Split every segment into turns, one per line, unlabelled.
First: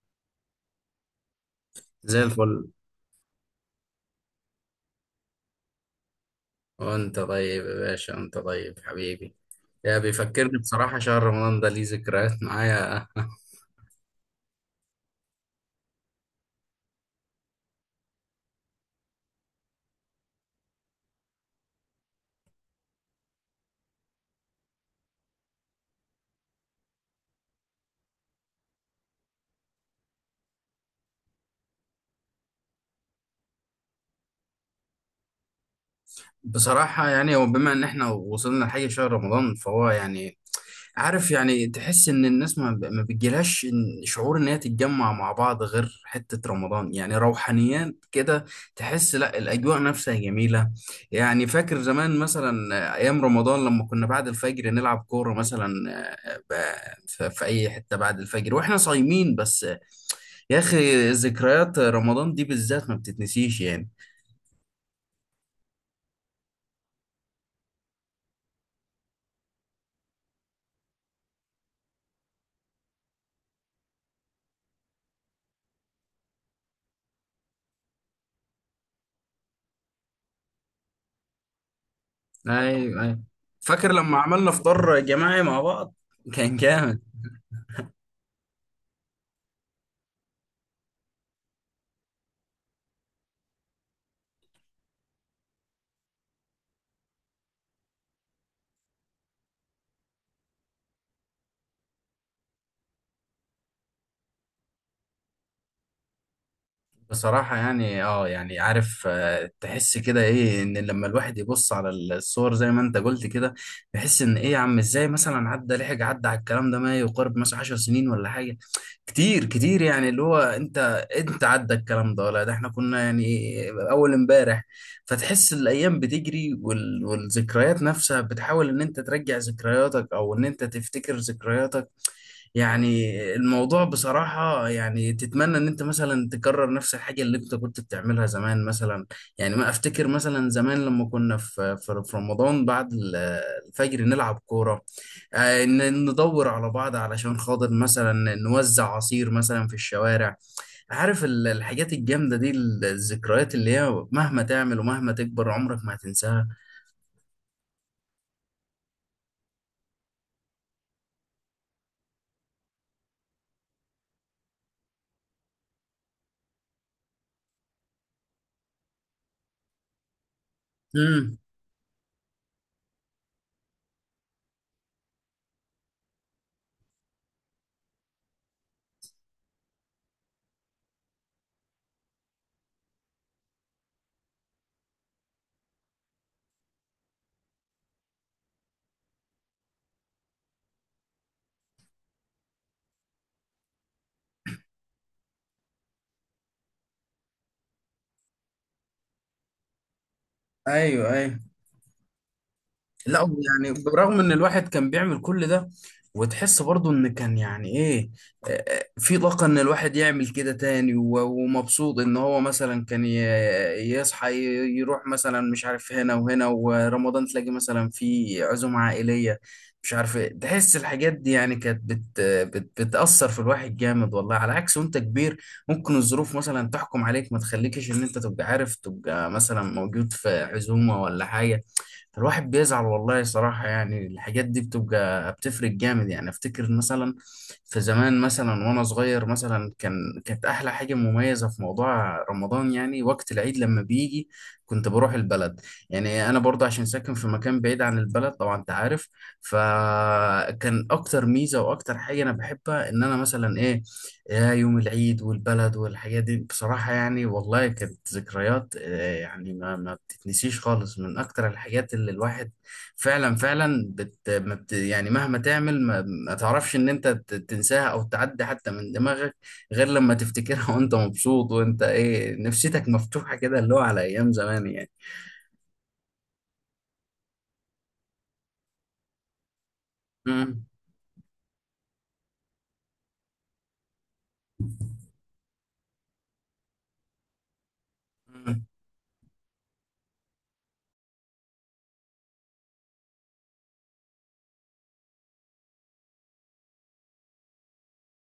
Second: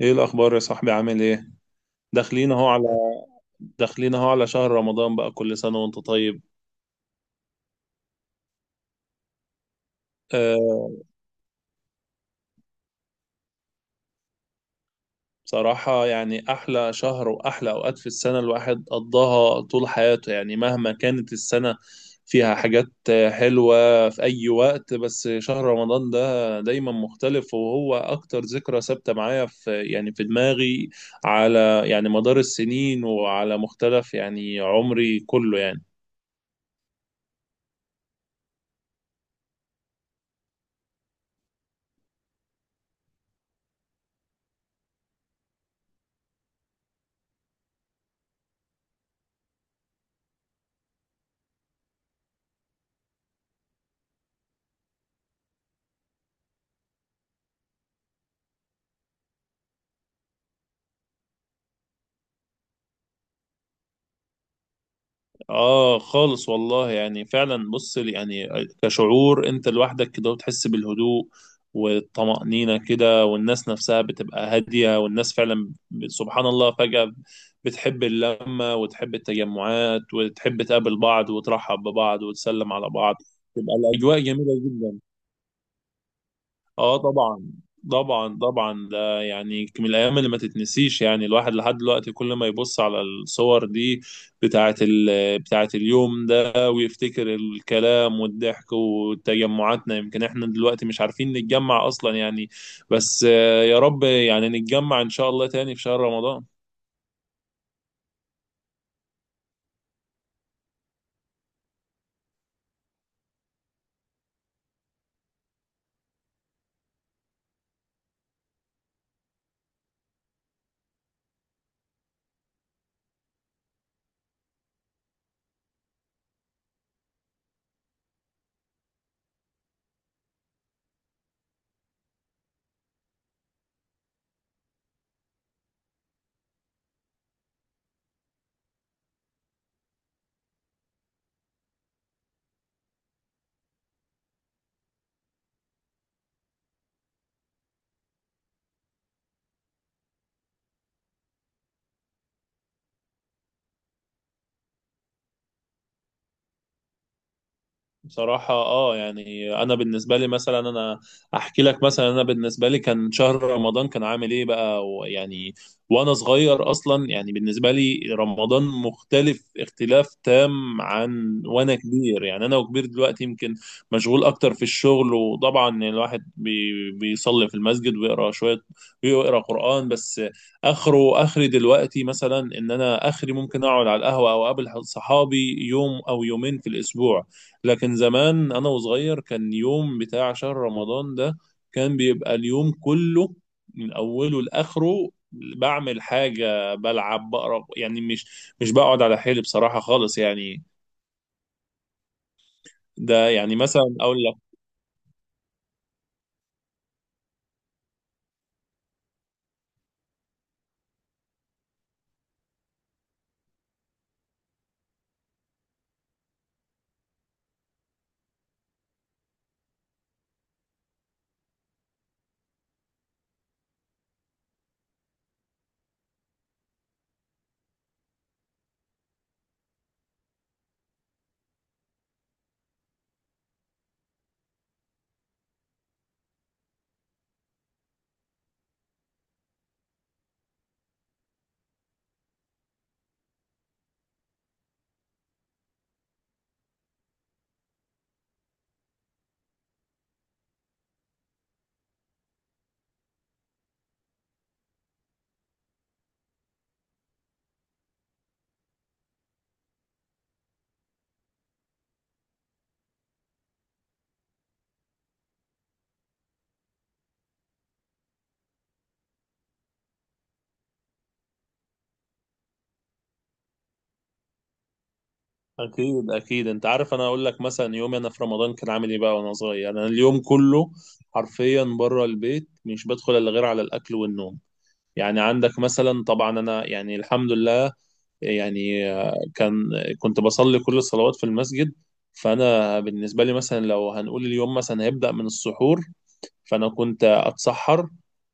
ايه الاخبار يا صاحبي؟ عامل ايه؟
زي
داخلين اهو
الفل.
على داخلين اهو على شهر رمضان بقى، كل سنه وانت طيب.
وانت طيب يا باشا، انت طيب حبيبي. يا بيفكرني،
أه.
بصراحة شهر رمضان ده ليه ذكريات معايا.
بصراحه يعني احلى شهر واحلى اوقات في السنه الواحد قضاها طول حياته، يعني مهما كانت السنه فيها حاجات حلوه في اي وقت، بس شهر رمضان ده دايما مختلف، وهو اكتر ذكرى ثابته معايا في، يعني في دماغي، على يعني مدار السنين وعلى مختلف يعني عمري كله يعني.
بصراحة يعني هو بما ان احنا وصلنا لحاجة شهر رمضان، فهو يعني عارف، يعني تحس ان الناس ما بتجيلهاش، شعور ان هي تتجمع مع بعض غير حتة رمضان، يعني روحانيات كده. تحس لا، الاجواء نفسها جميلة. يعني فاكر زمان مثلا، ايام رمضان لما كنا بعد الفجر نلعب كورة مثلا، في اي حتة بعد الفجر واحنا صايمين، بس يا اخي، ذكريات رمضان دي بالذات ما بتتنسيش يعني.
اه خالص والله، يعني فعلا بص يعني كشعور انت لوحدك كده وتحس بالهدوء والطمأنينة كده، والناس نفسها بتبقى هادية، والناس فعلا سبحان الله فجأة بتحب اللمة وتحب التجمعات وتحب تقابل بعض وترحب ببعض وتسلم على
ايوه،
بعض،
ايوه.
تبقى
فاكر لما
الأجواء
عملنا
جميلة جدا.
فطار جماعي مع بعض، كان
اه
جامد.
طبعا. طبعا طبعا، ده يعني من الايام اللي ما تتنسيش، يعني الواحد لحد دلوقتي كل ما يبص على الصور دي بتاعه اليوم ده ويفتكر الكلام والضحك وتجمعاتنا، يمكن احنا دلوقتي مش عارفين نتجمع اصلا يعني، بس يا رب يعني نتجمع ان شاء الله تاني في شهر رمضان.
بصراحة يعني يعني عارف، تحس كده ايه، ان لما الواحد يبص على الصور زي ما انت قلت كده، بيحس ان ايه يا عم، ازاي مثلا عدى، لحق عدى على الكلام ده ما يقارب مثلا 10 سنين ولا حاجة كتير كتير، يعني اللي هو انت عدى الكلام ده، ولا ده احنا كنا يعني اول امبارح. فتحس الايام بتجري والذكريات نفسها بتحاول ان انت ترجع ذكرياتك او ان انت تفتكر ذكرياتك يعني. الموضوع بصراحة يعني تتمنى ان انت مثلا تكرر نفس الحاجة اللي انت كنت بتعملها زمان مثلا. يعني ما افتكر مثلا زمان لما كنا في رمضان، بعد الفجر نلعب كورة، ندور على بعض علشان خاطر مثلا نوزع عصير مثلا في الشوارع، عارف الحاجات الجامدة دي، الذكريات اللي هي مهما تعمل ومهما تكبر عمرك ما هتنساها.
بصراحة اه يعني انا بالنسبة لي مثلا، انا احكي لك مثلا، انا بالنسبة لي كان شهر رمضان كان عامل ايه بقى ويعني وانا صغير. اصلا يعني بالنسبة لي رمضان مختلف اختلاف تام
امم،
عن وانا كبير، يعني انا وكبير دلوقتي يمكن مشغول اكتر في الشغل، وطبعا يعني الواحد بيصلي في المسجد ويقرا شوية ويقرا قرآن بس، اخره اخري دلوقتي مثلا ان انا اخري ممكن اقعد على القهوة او اقابل صحابي يوم او يومين في الاسبوع. لكن زمان انا وصغير كان يوم بتاع شهر رمضان ده كان بيبقى اليوم كله من اوله لاخره بعمل حاجه، بلعب، بقرا، يعني مش بقعد على حيلي بصراحه خالص يعني.
ايوه، ايوه. لا
ده
هو
يعني
يعني
مثلا اقول
برغم ان
لك.
الواحد كان بيعمل كل ده، وتحس برضه ان كان يعني ايه، في طاقة ان الواحد يعمل كده تاني، ومبسوط ان هو مثلا كان يصحى، يروح مثلا مش عارف هنا وهنا، ورمضان تلاقي مثلا في عزومة عائلية، مش عارف ايه. تحس الحاجات دي يعني كانت بت بت بتأثر في الواحد جامد والله، على عكس وانت كبير ممكن الظروف مثلا تحكم عليك، ما تخليكش ان انت تبقى عارف، تبقى مثلا موجود في عزومة ولا حاجة. فالواحد بيزعل والله صراحة، يعني الحاجات دي بتبقى بتفرق جامد يعني. افتكر مثلا في زمان مثلا وانا صغير مثلا، كانت احلى حاجة مميزة في موضوع رمضان، يعني وقت العيد لما بيجي كنت بروح البلد. يعني انا برضه عشان ساكن في مكان بعيد عن البلد، طبعا انت عارف. فكان اكتر ميزة واكتر حاجة انا بحبها، ان انا مثلا ايه، يا يوم العيد والبلد والحاجات دي، بصراحة يعني والله كانت ذكريات، يعني ما تنسيش خالص، من اكتر الحاجات اللي الواحد فعلا فعلا بت ما بت، يعني مهما تعمل ما تعرفش ان انت تنساها او تعدي حتى من دماغك، غير لما تفتكرها. وانت مبسوط، وانت ايه، نفسيتك مفتوحة كده اللي هو على ايام زمان يعني.
اكيد اكيد انت عارف، انا اقول لك مثلا يومي انا في رمضان كان عامل ايه بقى وانا صغير. انا اليوم
امم.
كله حرفيا بره البيت، مش بدخل الا غير على الاكل والنوم. يعني عندك مثلا، طبعا انا يعني الحمد لله
أمم.
يعني كنت بصلي كل الصلوات في المسجد. فانا بالنسبه لي مثلا لو هنقول اليوم مثلا هيبدا من السحور، فأنا كنت أتسحر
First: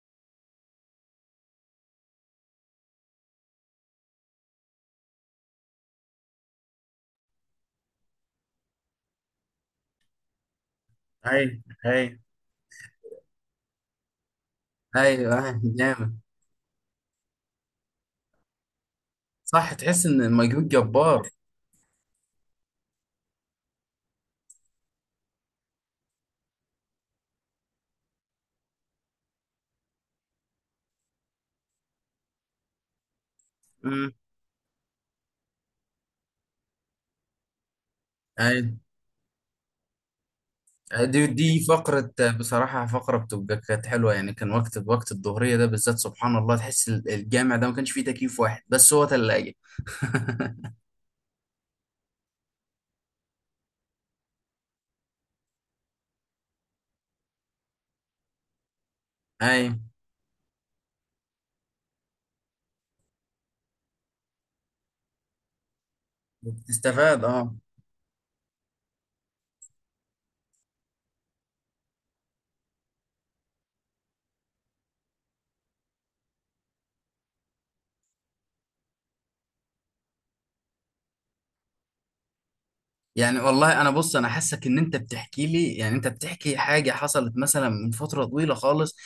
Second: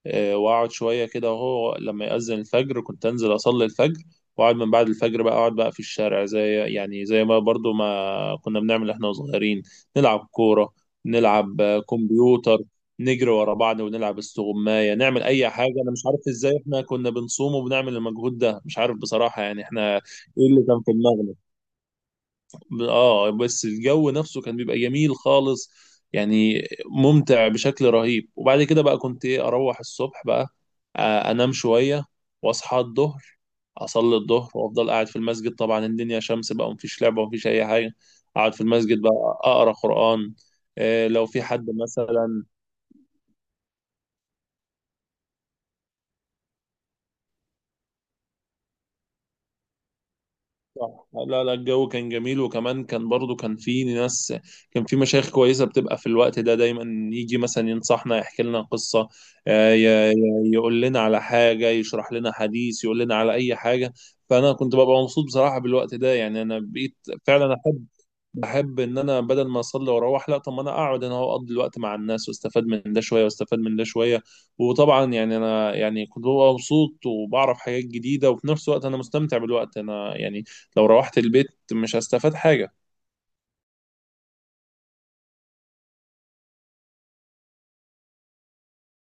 وأقعد شوية كده، وهو لما يأذن الفجر كنت أنزل أصلي الفجر وأقعد من بعد الفجر بقى، أقعد بقى في الشارع زي يعني زي ما برضو ما كنا بنعمل إحنا صغيرين، نلعب كورة، نلعب
ايوه، ايوه،
كمبيوتر، نجري ورا بعض، ونلعب استغماية، نعمل
ايوه،
أي
أيوة،
حاجة. أنا مش
جامد.
عارف إزاي إحنا كنا بنصوم وبنعمل المجهود ده، مش عارف بصراحة يعني
صح،
إحنا
تحس ان
إيه اللي
المجهود
كان في
جبار.
دماغنا. اه بس الجو نفسه كان بيبقى جميل خالص، يعني ممتع بشكل رهيب. وبعد كده بقى كنت ايه، اروح الصبح بقى انام شوية واصحى الظهر،
امم،
اصلي الظهر وافضل قاعد في المسجد. طبعا الدنيا شمس بقى ومفيش لعبة ومفيش اي حاجة، اقعد في
ايوه.
المسجد بقى اقرا قرآن.
دي
لو في
دي
حد
فقرة،
مثلا.
بصراحة فقرة بتبقى كانت حلوة يعني، كان وقت الظهرية ده بالذات، سبحان الله تحس الجامع ده ما كانش فيه تكييف واحد، بس هو تلاجة.
صح، لا لا الجو كان جميل، وكمان كان برضو كان في ناس، كان في مشايخ كويسة بتبقى في الوقت ده دايما يجي مثلا ينصحنا، يحكي لنا قصة،
أي.
آه، ي- ي- يقول لنا على حاجة، يشرح لنا حديث، يقول لنا على أي حاجة. فأنا كنت ببقى مبسوط بصراحة بالوقت ده، يعني أنا بقيت
بتستفاد، اه.
فعلا أحب، بحب ان انا بدل ما اصلي واروح، لا طب ما انا اقعد، انا هو اقضي الوقت مع الناس واستفاد من ده شويه واستفاد من ده شويه، وطبعا يعني انا يعني كنت ببقى مبسوط وبعرف حاجات جديده، وفي نفس الوقت انا مستمتع بالوقت. انا يعني لو روحت البيت مش هستفاد حاجه.
يعني والله انا بص، انا حاسك ان انت بتحكي لي، يعني انت بتحكي حاجه حصلت مثلا من فتره طويله خالص.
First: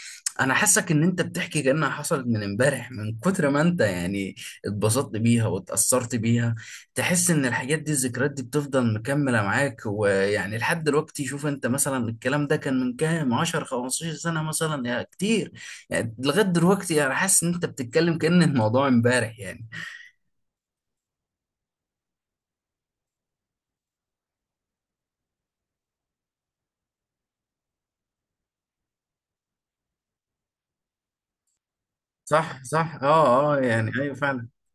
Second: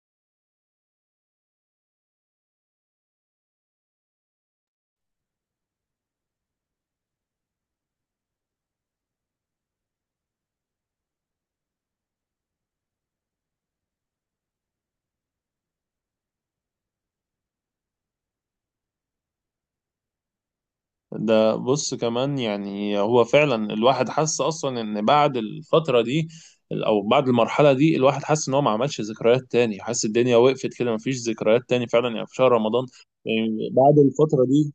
انا حاسك ان انت بتحكي كانها حصلت من امبارح، من كتر ما انت يعني اتبسطت بيها واتاثرت بيها. تحس ان الحاجات دي الذكريات دي بتفضل مكمله معاك، ويعني لحد دلوقتي شوف انت مثلا، الكلام ده كان من كام 10 15 سنه مثلا يا كتير، يعني لغايه دلوقتي انا حاسس ان انت بتتكلم كأن الموضوع امبارح يعني.
ده بص كمان، يعني هو فعلا الواحد حس اصلا ان بعد الفتره دي او بعد المرحله دي الواحد حس ان هو ما عملش ذكريات تاني، حس الدنيا وقفت كده، ما فيش ذكريات تاني فعلا يعني في شهر
صح،
رمضان.
صح، اه، اه،
يعني
يعني
بعد
ايوه،
الفتره
فعلا.
دي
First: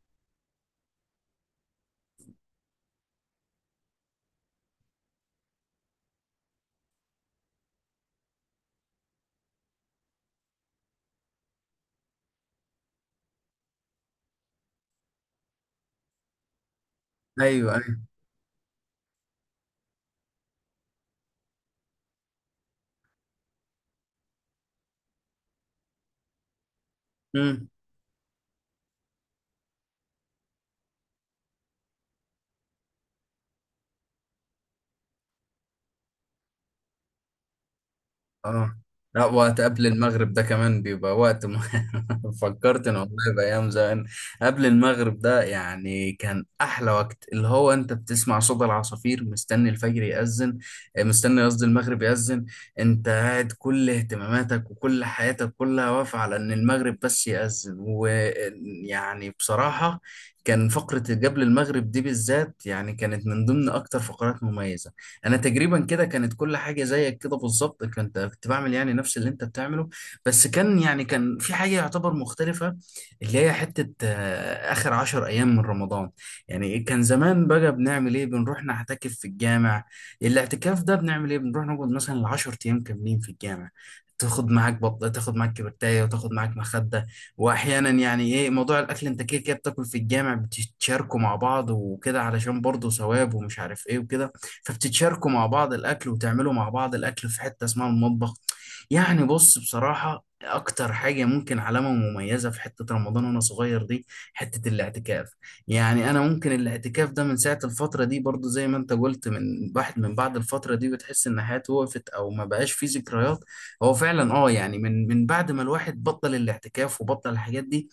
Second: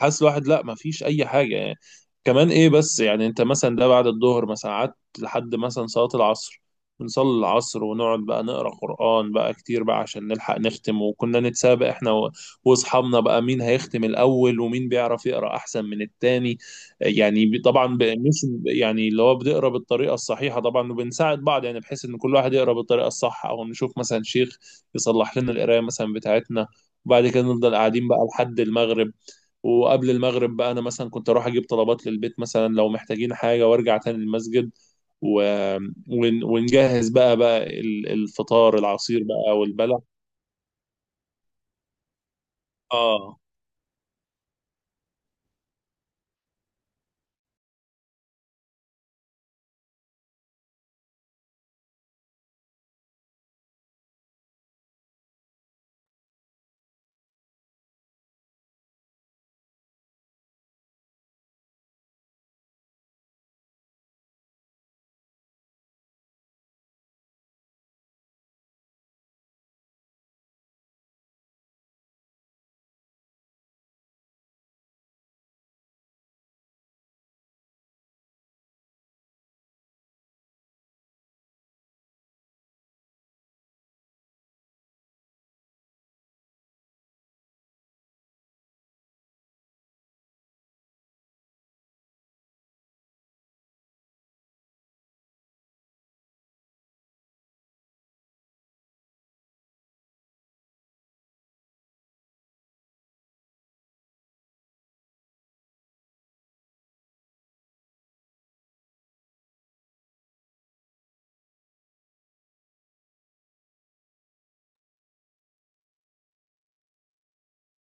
حاسس الواحد لا، ما فيش اي حاجه يعني. كمان ايه، بس يعني انت مثلا ده بعد الظهر مثلا قعدت لحد مثلا صلاه العصر، بنصلي العصر ونقعد بقى نقرا قران بقى كتير بقى عشان نلحق نختم، وكنا نتسابق احنا واصحابنا بقى مين هيختم الاول ومين بيعرف يقرا احسن من التاني. يعني
ايوه،
طبعا
ايوه.
مش يعني اللي هو بنقرا بالطريقه الصحيحه طبعا، وبنساعد بعض يعني بحيث ان كل واحد يقرا بالطريقه الصح، او نشوف مثلا شيخ يصلح لنا القرايه مثلا بتاعتنا. وبعد كده
إمم.
نفضل قاعدين بقى لحد المغرب. وقبل المغرب بقى انا مثلا كنت اروح اجيب طلبات للبيت مثلا لو محتاجين حاجه وارجع تاني المسجد و... ونجهز بقى
اه.
الفطار، العصير
لا،
بقى
وقت قبل
والبلح.
المغرب ده كمان بيبقى وقت فكرت ان والله
اه.
بايام زمان، قبل المغرب ده يعني كان احلى وقت، اللي هو انت بتسمع صوت العصافير مستني الفجر يأذن، مستني، قصدي، المغرب يأذن، انت قاعد كل اهتماماتك وكل حياتك كلها واقفة على ان المغرب بس يأذن، ويعني بصراحة كان فقرة قبل المغرب دي بالذات، يعني كانت من ضمن اكتر فقرات مميزة. انا تقريبا كده كانت كل حاجه زيك كده بالظبط، كنت بعمل يعني نفس اللي انت بتعمله، بس كان يعني كان في حاجه يعتبر مختلفه، اللي هي حته، اخر عشر ايام من رمضان. يعني كان زمان بقى بنعمل ايه، بنروح نعتكف في الجامع. الاعتكاف ده بنعمل ايه، بنروح نقعد مثلا 10 ايام كاملين في الجامع، تاخد معاك بطة، تاخد معاك كبرتاية، وتاخد معاك مخدة. واحيانا يعني ايه، موضوع الاكل انت كده كده بتاكل في الجامع، بتشاركوا مع بعض وكده علشان برضه ثواب، ومش عارف ايه وكده، فبتتشاركوا مع بعض الأكل وتعملوا مع بعض الأكل في حتة اسمها المطبخ. يعني بص بصراحة، أكتر حاجة ممكن علامة مميزة في حتة رمضان وأنا صغير دي، حتة الاعتكاف. يعني أنا ممكن الاعتكاف ده من ساعة الفترة دي، برضو زي ما أنت قلت، من واحد من بعد الفترة دي بتحس إن حياته وقفت، أو ما بقاش فيه ذكريات. هو فعلا يعني من بعد ما الواحد بطل الاعتكاف وبطل الحاجات دي،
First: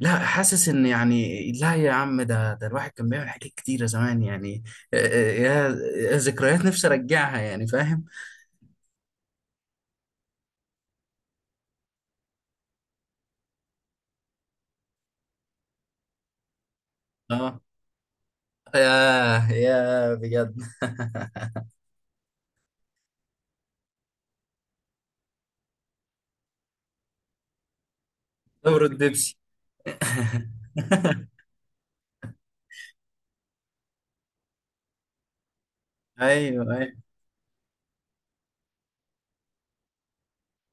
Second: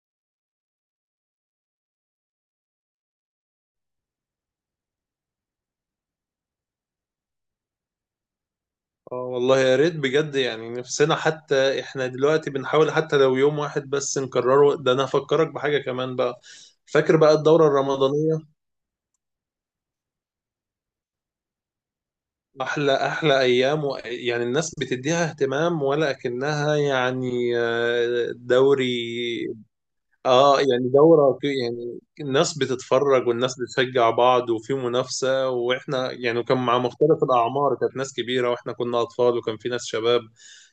لا حاسس ان يعني لا يا عم، ده الواحد كان بيعمل حاجات كتيرة زمان يعني، آه، آه، يا يا ذكريات، نفسي ارجعها يعني، فاهم.
اه والله يا ريت بجد، يعني نفسنا حتى احنا دلوقتي بنحاول حتى لو يوم واحد بس نكرره ده. انا هفكرك بحاجة كمان بقى، فاكر بقى
اه،
الدورة الرمضانية؟
يا بجد.
احلى احلى ايام يعني الناس بتديها اهتمام ولا اكنها يعني دوري.
دورة بيبسي.
اه يعني دورة، في يعني الناس بتتفرج والناس بتشجع بعض وفي منافسة، واحنا يعني كان
ايوه،
مع
ايوه،
مختلف الأعمار، كانت ناس كبيرة واحنا كنا أطفال وكان في ناس شباب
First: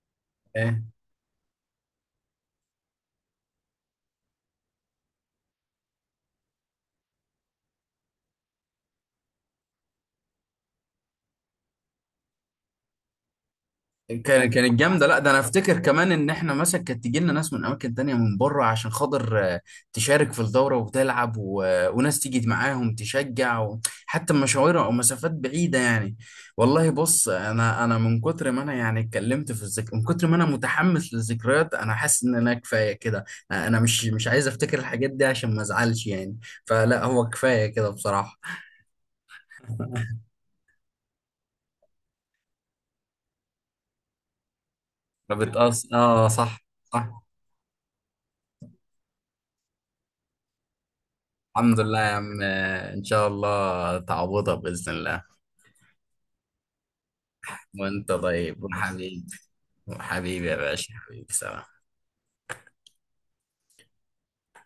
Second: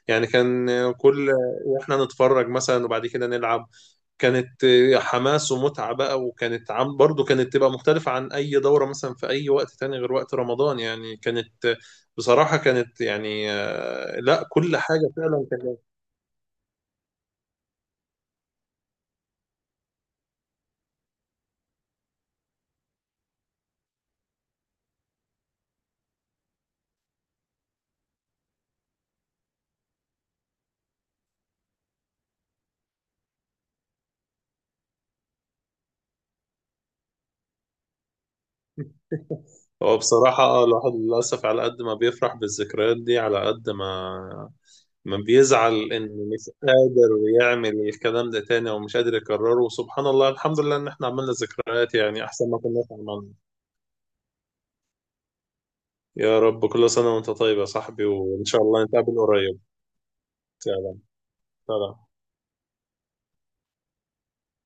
يعني. كان
أيوة.
كل، واحنا نتفرج مثلا وبعد كده نلعب، كانت حماس ومتعة بقى، وكانت برضو تبقى مختلفة عن أي دورة مثلا في أي وقت تاني غير وقت رمضان، يعني كانت بصراحة كانت يعني لا
كانت
كل
جامده.
حاجة
لا ده انا
فعلا.
افتكر كمان، ان احنا مثلا كانت تيجي لنا ناس من اماكن تانية من بره، عشان خاطر تشارك في الدوره وتلعب، وناس تيجي معاهم تشجع، حتى مشاوير او مسافات بعيده يعني. والله بص، انا من كتر ما انا يعني اتكلمت في من كتر ما انا متحمس للذكريات، انا حاسس ان انا كفايه كده. انا مش عايز افتكر الحاجات دي عشان ما ازعلش يعني، فلا هو كفايه كده بصراحه.
هو بصراحة الواحد للأسف على قد ما بيفرح بالذكريات دي، على قد ما بيزعل
بتقص،
إنه
اه،
مش
صح.
قادر
صح.
يعمل الكلام ده تاني أو مش قادر يكرره. وسبحان الله الحمد لله إن إحنا عملنا
الحمد
ذكريات
لله يا
يعني
عم،
أحسن ما كنا
ان شاء
عملنا.
الله تعوضها باذن الله.
يا رب. كل سنة وأنت طيب يا صاحبي،
وانت
وإن شاء
طيب
الله نتقابل
وحبيبي.
قريب.
حبيبي يا باشا،
سلام.
حبيبي، سلام.
سلام.